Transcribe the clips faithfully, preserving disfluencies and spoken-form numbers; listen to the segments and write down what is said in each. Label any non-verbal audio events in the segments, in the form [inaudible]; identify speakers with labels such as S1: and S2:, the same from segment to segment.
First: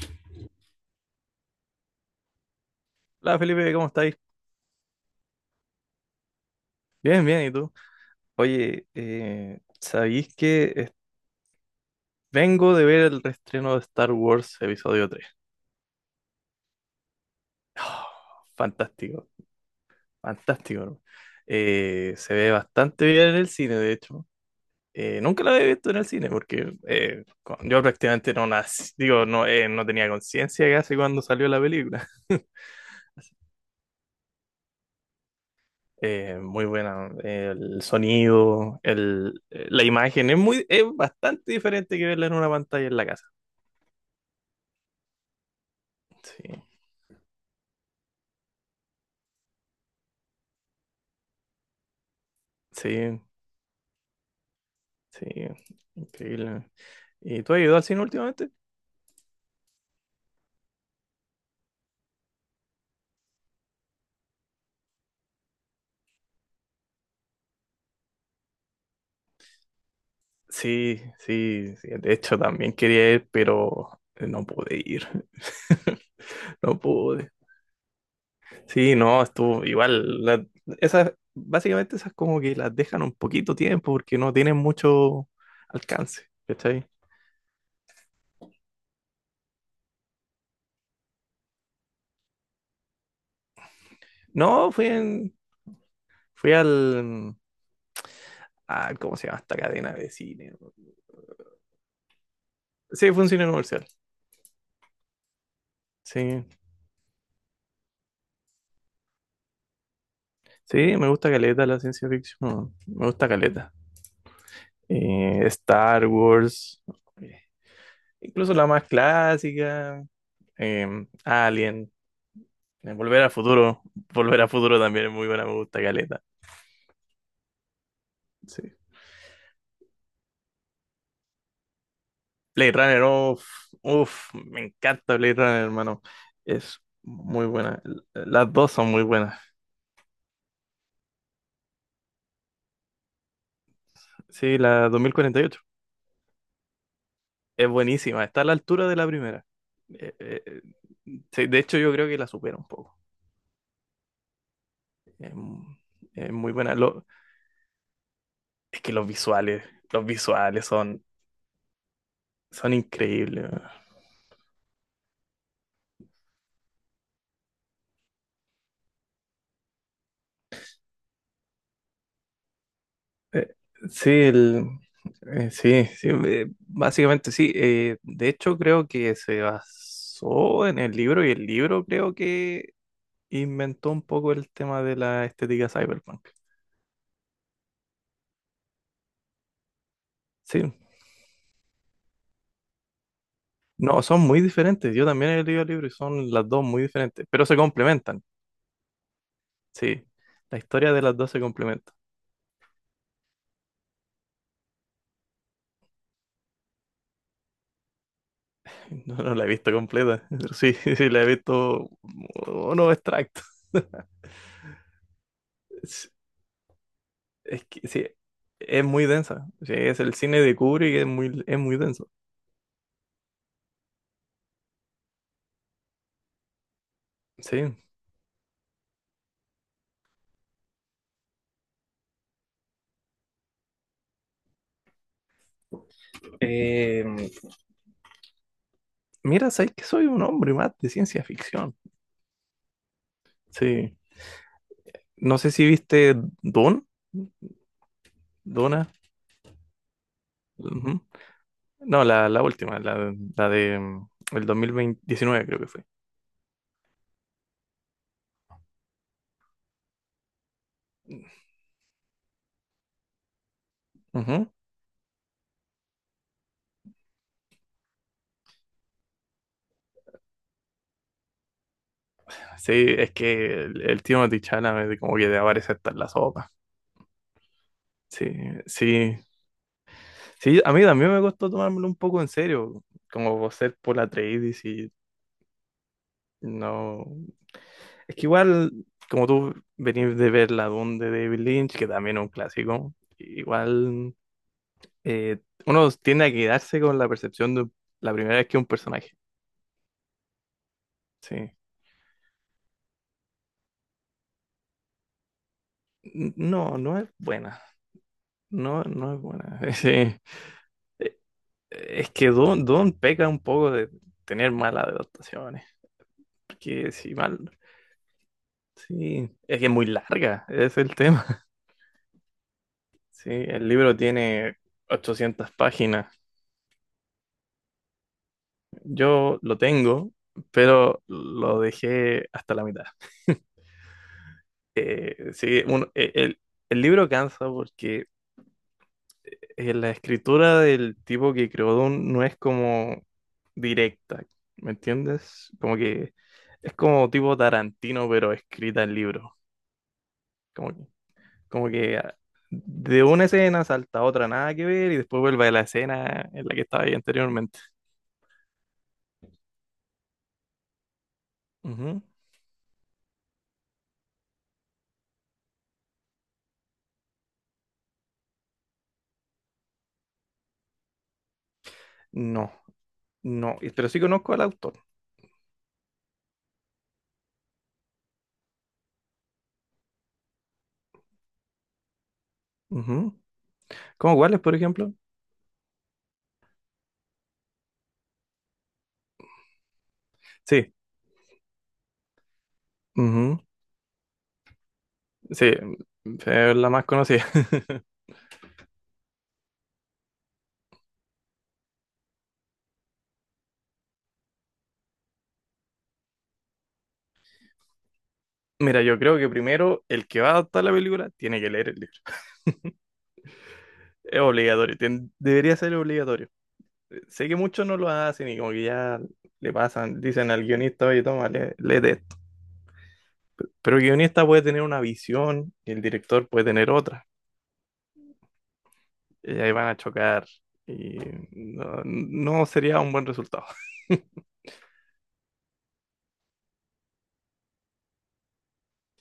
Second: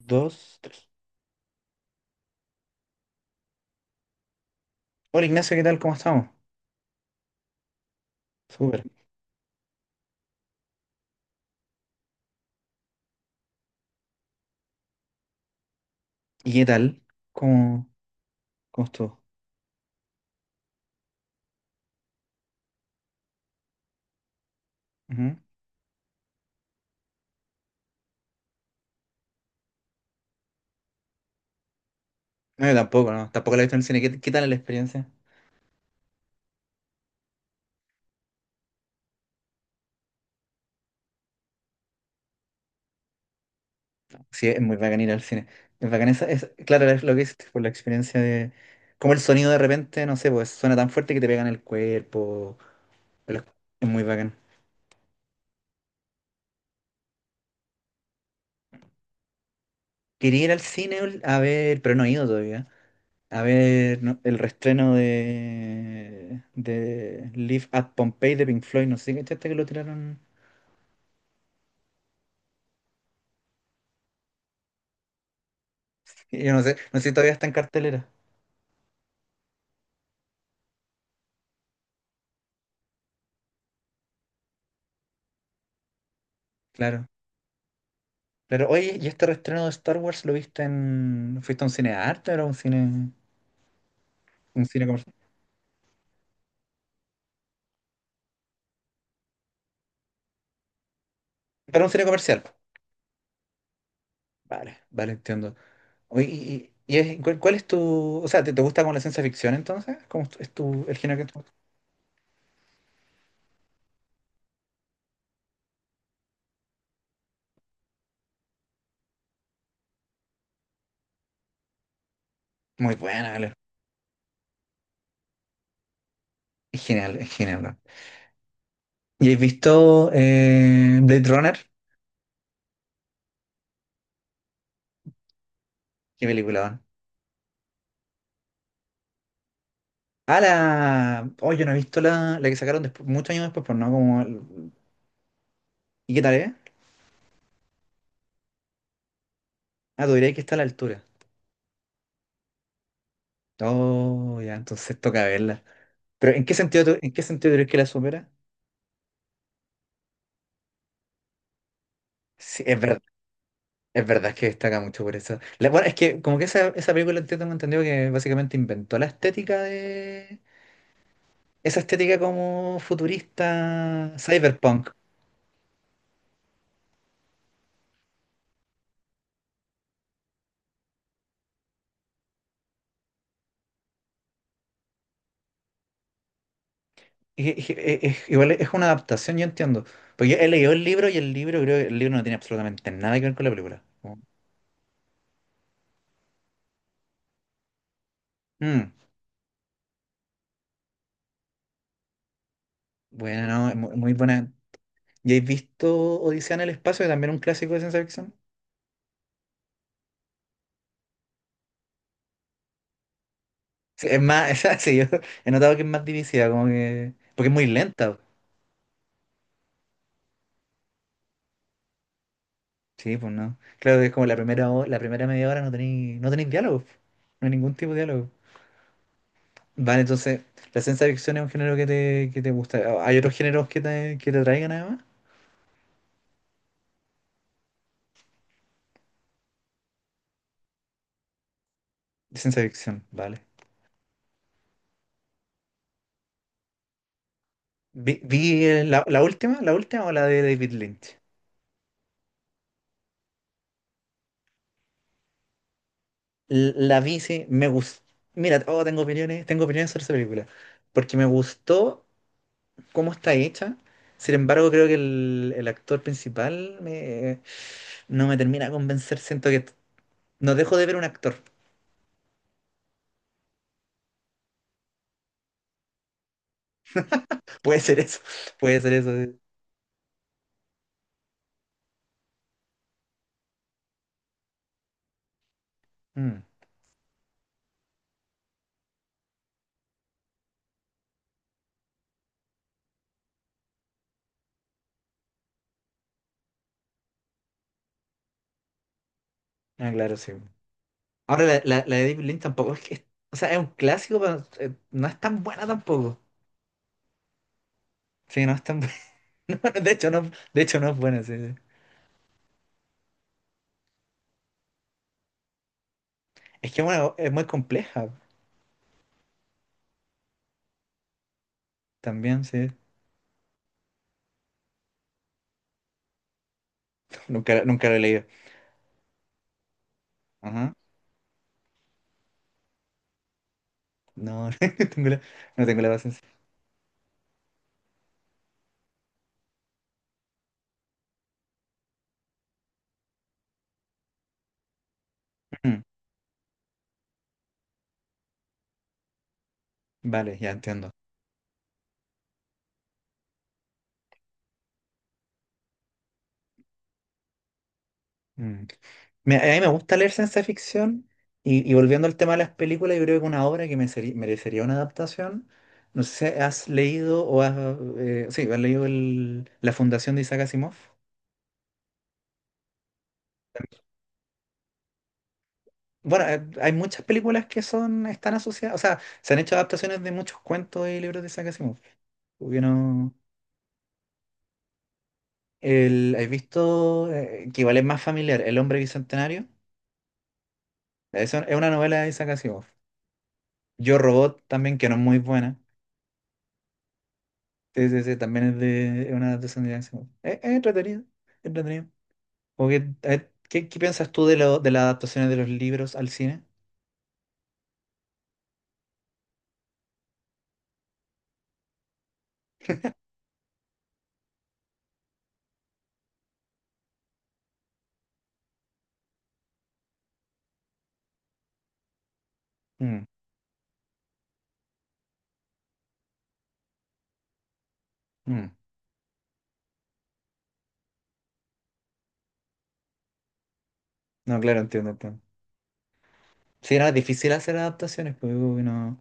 S1: Dos, tres.
S2: Hola Felipe, ¿cómo estáis?
S1: Hola Ignacio, ¿qué tal? ¿Cómo estamos?
S2: Bien, bien, ¿y tú?
S1: Súper.
S2: Oye, eh, ¿sabéis que es- vengo de ver el reestreno de Star Wars Episodio tres?
S1: ¿Y qué tal? ¿Cómo,
S2: [gasps]
S1: cómo estuvo?
S2: Fantástico, fantástico, ¿no? Eh, se ve bastante bien en el cine, de hecho. Eh,
S1: Ujú.
S2: nunca la había visto en el cine porque eh, cu- yo prácticamente no nací, digo, no, eh, no tenía conciencia casi cuando salió la película. [laughs]
S1: No, yo tampoco, no. Tampoco la he visto en el cine. ¿Qué, qué tal la experiencia?
S2: Eh, muy buena, el sonido, el, eh, la imagen es muy, es bastante diferente que verla en una pantalla en la casa.
S1: Sí, es muy bacán ir al cine. Es bacán esa, es,
S2: Sí.
S1: claro, es lo que es por la experiencia de como el sonido de repente, no sé, pues suena tan fuerte que te pega en el cuerpo.
S2: Sí,
S1: Pero es muy bacán.
S2: sí, increíble. ¿Y tú has ido al cine últimamente?
S1: Quería ir al cine ul- a ver, pero no he ido todavía. A ver no, el reestreno de, de Live at Pompeii de Pink Floyd. No sé si cachaste que lo tiraron.
S2: Sí, sí, sí. De hecho, también quería ir, pero no pude ir. [laughs]
S1: Yo no sé,
S2: No
S1: no sé si
S2: pude.
S1: todavía está en cartelera.
S2: Sí, no, estuvo igual. La- esas, básicamente esas como que las dejan un poquito tiempo porque no tienen mucho alcance. ¿Cachai?
S1: Claro. Claro, oye, ¿y este reestreno de Star Wars lo viste en... ¿Fuiste a un cine de arte o era un cine, un
S2: No,
S1: cine
S2: fui
S1: comercial?
S2: en, fui al, ah, ¿cómo se llama esta cadena de cine?
S1: Era un cine comercial.
S2: Sí, fue un cine comercial.
S1: Vale, vale, entiendo. Oye,
S2: Sí,
S1: y, y- y es- ¿cuál, cuál es tu... O sea, ¿te, te gusta como la ciencia ficción entonces? ¿Cómo es tu, es tu- el
S2: sí, me
S1: género
S2: gusta
S1: que tú...
S2: caleta la ciencia ficción. Me gusta caleta. eh, Star Wars, eh, incluso la más clásica, eh, Alien, eh,
S1: Muy
S2: Volver a
S1: buena, vale.
S2: Futuro, [laughs] Volver a Futuro también es muy buena, me gusta Caleta.
S1: Es genial, es genial, ¿no?
S2: Sí.
S1: ¿Y has visto eh, Blade Runner?
S2: Blade Runner, uff, uff, me encanta Blade Runner, hermano.
S1: ¿Qué película,
S2: Es
S1: no?
S2: muy buena. L- Las dos son muy buenas.
S1: Ah, la... Oh, yo no he visto la, la que sacaron después, muchos años después, pues no, como...
S2: Sí,
S1: el-
S2: la dos mil cuarenta y ocho
S1: ¿Y qué tal es?
S2: es buenísima, está a la altura de la primera.
S1: Ah, tú
S2: Eh,
S1: dirías que
S2: eh,
S1: está a la
S2: eh,
S1: altura.
S2: sí, de hecho, yo creo que la supera un poco.
S1: Oh, ya, entonces toca
S2: Es, mu-
S1: verla.
S2: es
S1: Pero ¿en
S2: muy
S1: qué
S2: buena.
S1: sentido, tú-
S2: Lo-
S1: en qué sentido crees que la supera?
S2: es que los visuales, los visuales son
S1: Sí,
S2: son
S1: es verdad,
S2: increíbles, weón.
S1: es verdad que destaca mucho por eso. La- bueno, es que como que esa, esa película entiendo, tengo entendido que básicamente inventó la estética de... Esa estética como
S2: Eh, sí,
S1: futurista,
S2: el,
S1: cyberpunk.
S2: eh, sí, sí, eh, básicamente sí. Eh, de hecho, creo que se basó en el libro y el libro creo que inventó un poco el tema de la estética cyberpunk.
S1: Y- y- y- es- igual es una adaptación, yo entiendo. Porque yo he
S2: Sí,
S1: leído el libro y el libro creo que el libro no tiene absolutamente nada que ver con la película.
S2: no, son
S1: Como,
S2: muy diferentes. Yo también he leído el libro y son las dos muy diferentes, pero se complementan.
S1: mm,
S2: Sí, la historia de las dos se complementa. [laughs]
S1: bueno, no, es mu- muy buena. ¿Y has visto Odisea en el espacio, que también es un clásico de ciencia ficción?
S2: No, no la he visto completa, pero sí, [laughs] sí, la he visto uno extractos.
S1: Sí, es más, [laughs] esa- sí, yo he notado que es más
S2: [laughs]
S1: divisiva, como que. Porque es
S2: Es
S1: muy
S2: que sí,
S1: lenta.
S2: es muy densa. Sí, es el cine de Kubrick, es muy, es muy denso.
S1: Sí, pues no. Claro que es como la primera, ho- la primera media hora no tenéis no tenéis diálogo. No hay ningún
S2: Sí.
S1: tipo de diálogo. Vale, entonces, la ciencia ficción es un género que te, que te gusta. ¿Hay otros géneros que te, que te atraigan además?
S2: Eh, Mira, sabes que soy un hombre más de ciencia ficción.
S1: Ciencia ficción, vale.
S2: Sí. No sé si viste Dune,
S1: Vi, vi, eh,
S2: Duna.
S1: la, la última, la última o la de David
S2: Ujú.
S1: Lynch.
S2: No, la, la última, la, la de mm, el dos mil diecinueve creo que fue.
S1: L- La vi, sí, me gustó. Mira, oh, tengo opiniones, tengo opiniones sobre esa película. Porque me gustó cómo está hecha. Sin
S2: Ujú.
S1: embargo, creo que el, el actor principal me- no me termina de convencer. Siento que no dejo de ver un actor.
S2: Sí, es que el, el tío Chalamet como que de aparece hasta en la sopa.
S1: [laughs] Puede ser eso,
S2: Sí,
S1: [laughs] puede ser eso,
S2: sí.
S1: sí.
S2: Sí, a mí también me costó tomármelo un poco en serio, como por ser por la Atreides y
S1: Mm.
S2: no. Es que igual, como tú venís de ver La Dune de David Lynch, que también es un clásico, igual eh, uno tiende a quedarse con la percepción de la primera vez que un personaje.
S1: Ah, claro, sí. Ahora,
S2: Sí.
S1: la, la, la de David Lynch tampoco es que. es- O sea, es un clásico, pero eh, no es tan buena tampoco.
S2: N- No, no es buena.
S1: Sí, no es tan
S2: No,
S1: buena. [laughs]
S2: no es
S1: No,
S2: buena. [laughs]
S1: de hecho,
S2: Sí.
S1: no, de hecho, no es
S2: Eh,
S1: buena, sí, sí.
S2: Es que Dune, Dune peca un poco de tener malas adaptaciones.
S1: Es que
S2: Porque si
S1: bueno, es muy
S2: mal.
S1: compleja
S2: Sí. Es que es muy larga, ese es el tema. [laughs]
S1: también, sí.
S2: Sí, el libro tiene ochocientas páginas.
S1: Nunca, nunca lo he leído.
S2: Yo lo tengo,
S1: Ajá.
S2: pero lo dejé hasta la mitad.
S1: No, [laughs] tengo la-
S2: Eh, sí,
S1: no tengo la
S2: un- eh,
S1: paciencia.
S2: el, el libro cansa porque eh, la escritura del tipo que creó Dune no es como directa, ¿me entiendes? Como
S1: Mm.
S2: que es como tipo Tarantino, pero escrita en libro.
S1: Vale, ya
S2: Como que,
S1: entiendo.
S2: como que ah, de una escena salta a otra, nada que ver, y después vuelve a la escena en la que estaba ahí anteriormente.
S1: Mm. Me- a mí me gusta leer ciencia ficción y, y
S2: Ujú.
S1: volviendo al tema de las películas, yo creo que una obra que me seri- merecería una adaptación. No sé si has leído o has, eh, sí, has leído el- La Fundación de Isaac Asimov.
S2: No, no, y- pero sí conozco al autor.
S1: Bueno, eh, hay muchas películas que son, están asociadas, o sea, se han hecho adaptaciones de muchos cuentos y libros de Isaac Asimov. Hubieron
S2: Ujú. ¿Cómo cuáles, por ejemplo?
S1: el, ¿has visto eh, que igual es más familiar, El Hombre Bicentenario?
S2: Sí,
S1: Eso es una novela de Isaac Asimov.
S2: ujú,
S1: Yo Robot también, que no es muy
S2: sí,
S1: buena.
S2: es la más conocida. [laughs]
S1: Sí, sí, sí, también es de es una adaptación de estadounidense. Es, es entretenido, es entretenido. Como que, a ver, ¿qué, qué piensas tú de, lo, de las adaptaciones de los libros al cine?
S2: Mira, yo creo que primero el que va a adaptar la película tiene que leer el libro. Es obligatorio, tien- debería ser obligatorio. Sé que muchos no lo hacen y como que ya le pasan, dicen al guionista, oye, toma, lee- léete esto.
S1: Mm,
S2: Pero el guionista puede tener una visión y el director puede tener otra.
S1: mm.
S2: Y ahí van a chocar y no, no sería un buen resultado.
S1: No, claro, entiendo, entiendo. Sí, era difícil hacer adaptaciones, pues como que no.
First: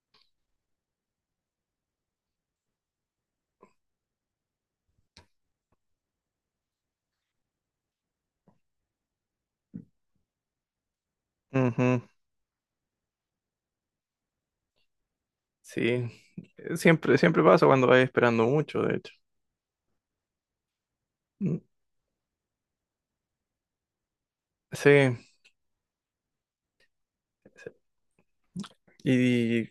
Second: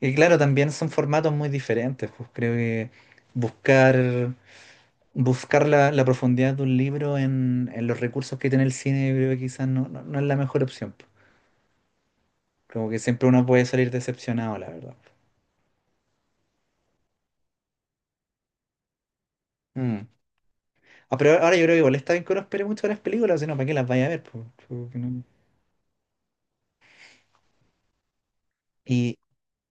S1: Y claro, también son formatos muy diferentes, pues creo que buscar, buscar la, la profundidad de un libro en, en los recursos que tiene el cine, yo creo que quizás no, no, no es la mejor opción, pues.
S2: Ujú,
S1: Como que siempre uno puede salir decepcionado, la verdad.
S2: sí, siempre, siempre pasa cuando vas esperando mucho, de hecho.
S1: Mm. Ah, pero ahora
S2: Mm,
S1: yo creo que igual está bien que uno espere mucho de las películas, sino para que las vaya a ver, po,
S2: sí.
S1: porque no- Y
S2: ¿Y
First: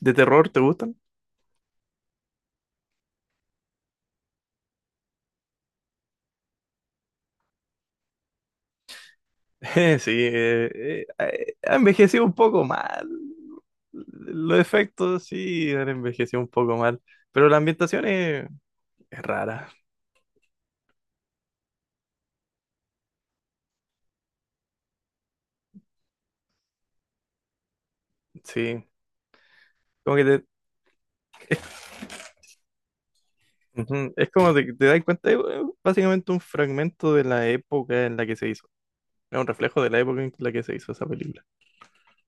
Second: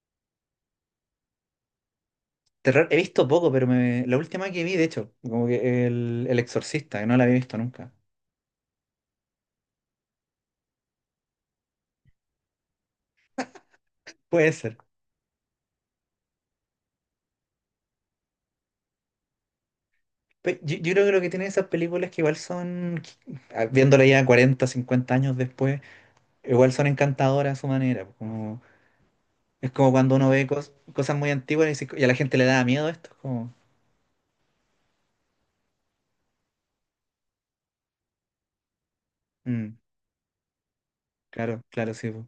S2: de terror te gustan?
S1: terror he visto poco, pero me- la última que vi, de hecho, como que el, el Exorcista, que no la había visto nunca.
S2: [laughs] Sí, eh, eh, eh, ha envejecido un poco mal.
S1: Puede
S2: Los
S1: ser.
S2: efectos sí han envejecido un poco mal, pero la ambientación es, es rara,
S1: Pe- Yo, yo creo que lo que tienen esas películas que igual son, ah, viéndola ya cuarenta cincuenta años después, igual son encantadoras a su manera. Como,
S2: sí.
S1: es como cuando
S2: Como que
S1: uno
S2: te,
S1: ve cos- cosas muy antiguas y, dice- y a la gente le da miedo esto, es como,
S2: ujú, es como te, te das cuenta, es eh, básicamente un fragmento de la época en la que se hizo. Es un
S1: mm,
S2: reflejo de la época en la que se hizo esa película.
S1: claro, claro, sí, po.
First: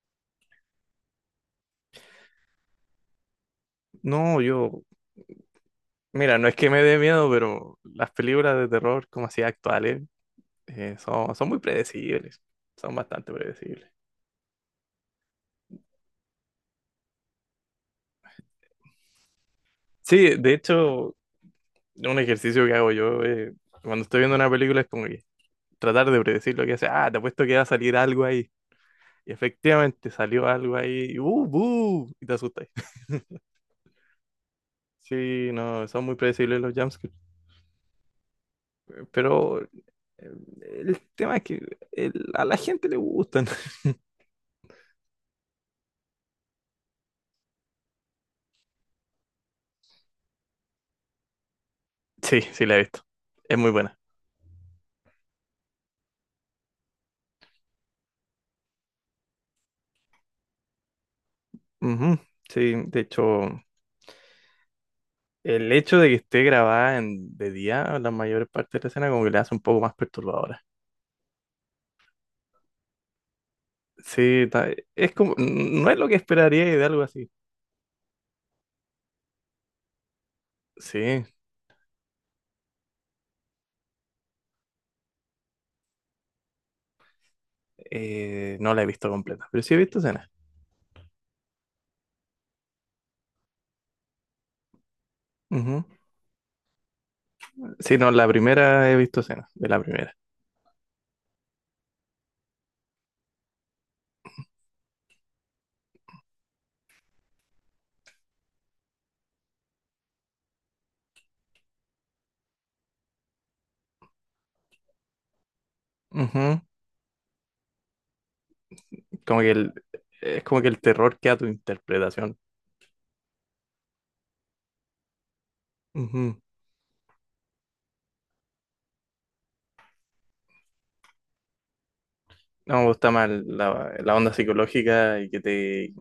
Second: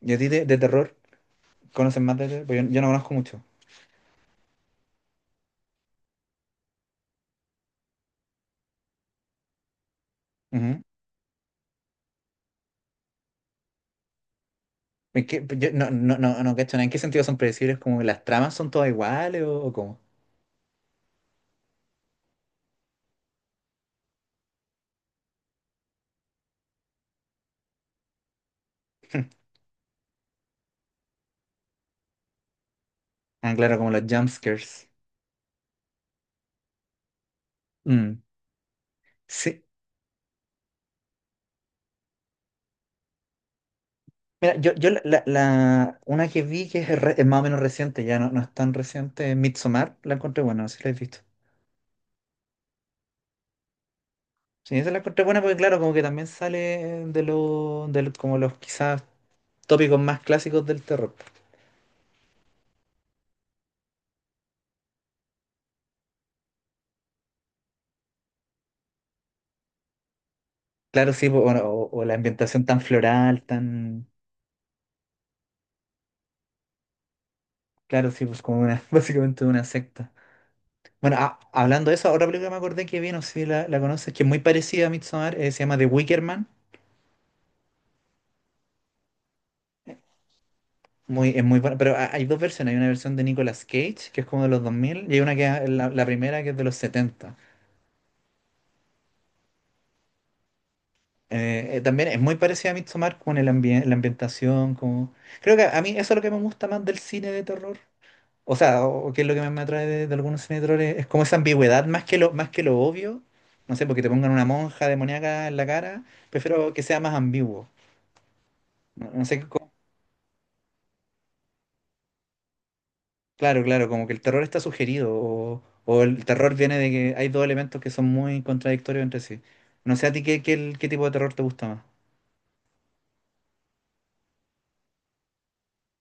S1: ¿Y a ti de, de terror? ¿Conoces más de terror? Porque yo, yo no conozco mucho.
S2: No, yo, mira, no es que me dé miedo, pero las películas de terror como así actuales
S1: Ujú.
S2: eh, son, son muy predecibles. Son bastante predecibles.
S1: Es que yo no, no, no, no, cacho, nada. ¿En qué sentido son predecibles? ¿Como las tramas son todas iguales o, o cómo?
S2: Sí, de hecho, un ejercicio que hago yo eh, cuando estoy viendo una película es como que tratar de predecir lo que hace. Ah, te apuesto que va a salir algo ahí. Y efectivamente salió algo ahí. Y ¡uh, buh! Y te asustas. [laughs]
S1: Ah, claro, como los jumpscares.
S2: Sí, no, son muy predecibles los jumpscares.
S1: Mm, sí.
S2: Pero eh, el tema es que el- a la gente le gustan. [laughs]
S1: Mira, yo, yo la, la- la- una que vi que es, re- es más o menos reciente, ya no, no es tan reciente, es Midsommar, la encontré buena, no sé si la has visto.
S2: Sí, sí, la he visto. Es muy buena.
S1: Sí, esa la encontré buena porque claro, como que también sale de los, de lo- como los quizás tópicos más clásicos del terror.
S2: Ujú, sí, de hecho, el hecho de que esté grabada en, de día, la mayor parte de la escena, como que le hace un poco más perturbadora.
S1: Claro, sí, pues, bueno, o, o la ambientación tan floral, tan...
S2: Sí, ta- es como, no es lo que esperaría de algo así.
S1: Claro, sí, pues como una, [laughs] básicamente una secta. Bueno,
S2: Sí,
S1: ah, hablando de eso, otra película que me acordé que vi, no sé si la, la conoces, que es muy parecida a Midsommar, eh, se llama The Wicker Man.
S2: eh, no la he visto completa, pero sí he visto escenas.
S1: Muy, es muy buena, pero ha- hay dos versiones. Hay una versión de Nicolas Cage, que es como de los dos mil y hay una que es
S2: Ujú.
S1: la, la primera, que es de los setenta.
S2: Sí, no, la primera he visto escenas, de la primera.
S1: Eh, eh, también es muy parecida a Midsommar con el ambien- la ambientación. Como... Creo que a mí eso es lo que me gusta más del cine de terror. O sea, o, o que es lo que más me atrae de, de algunos cine de terror, es, es como esa ambigüedad, más que lo, más que lo obvio. No sé, porque te pongan una monja demoníaca en la cara,
S2: Ujú.
S1: prefiero que sea más ambiguo. No no sé.
S2: Como que el, es como que el terror queda a tu interpretación.
S1: Claro, claro, como que el terror está sugerido o, o el
S2: Ujú.
S1: terror viene de que hay dos elementos que son muy contradictorios entre sí. No sé a ti qué, qué, qué tipo de terror te gusta más.
S2: No me gusta más la, la onda psicológica y que te...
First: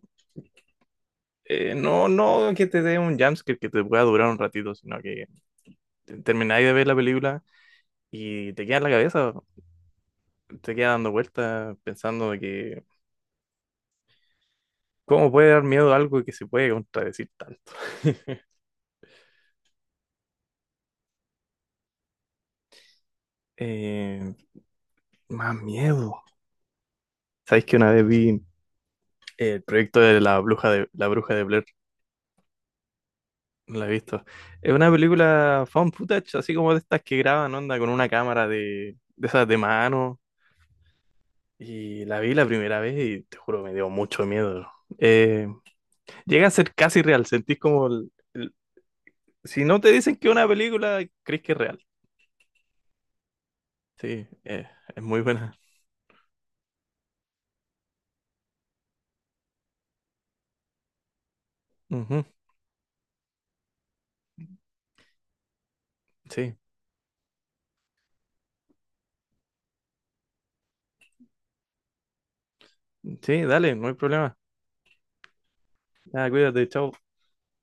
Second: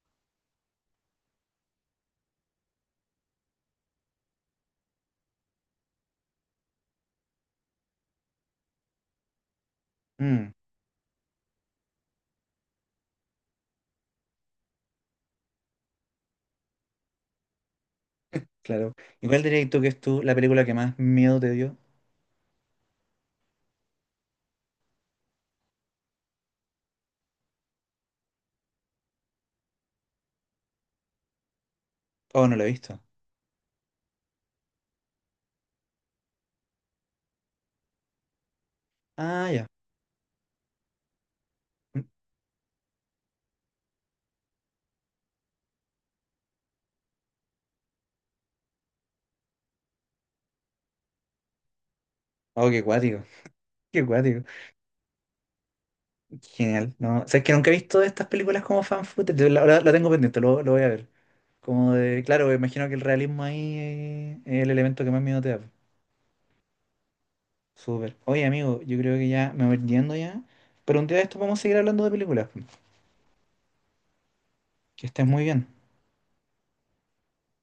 S2: eh, no, no que te dé un jumpscare que te pueda durar un ratito, sino que te- termináis de ver la película y te queda en la cabeza,
S1: Mm,
S2: te queda dando vueltas pensando de que ¿cómo puede dar miedo algo que se puede contradecir tanto? [laughs]
S1: claro. ¿Y cuál dirías tú que es tú la película que más miedo te dio?
S2: Eh, más miedo. ¿Sabéis que una vez vi el proyecto de la bruja de la bruja de Blair?
S1: Oh, no la he visto.
S2: No la he visto. Es una película found footage, así como de estas que graban onda con una cámara de, de esas
S1: Ah,
S2: de
S1: ya.
S2: mano.
S1: Mm.
S2: Y la vi la primera vez y te juro me dio mucho miedo. Eh, Llega a ser casi real. Sentís como el- el- si no te dicen que es una película, crees que es real.
S1: Oh, qué cuático. [laughs] Qué
S2: Sí,
S1: cuático.
S2: eh, es muy buena.
S1: Genial. No, o sea, es que nunca he visto estas películas como fan footage. La, la- la tengo pendiente, lo, lo voy a ver. Como de,
S2: Ujú,
S1: claro, me imagino que el realismo ahí eh, es el elemento que más miedo te da.
S2: sí,
S1: Súper. Oye, amigo, yo creo que ya me voy yendo ya. Pero un día de esto vamos a seguir hablando de películas.
S2: sí, dale, no hay problema.
S1: Que estés muy bien.
S2: Ah, cuídate, chao.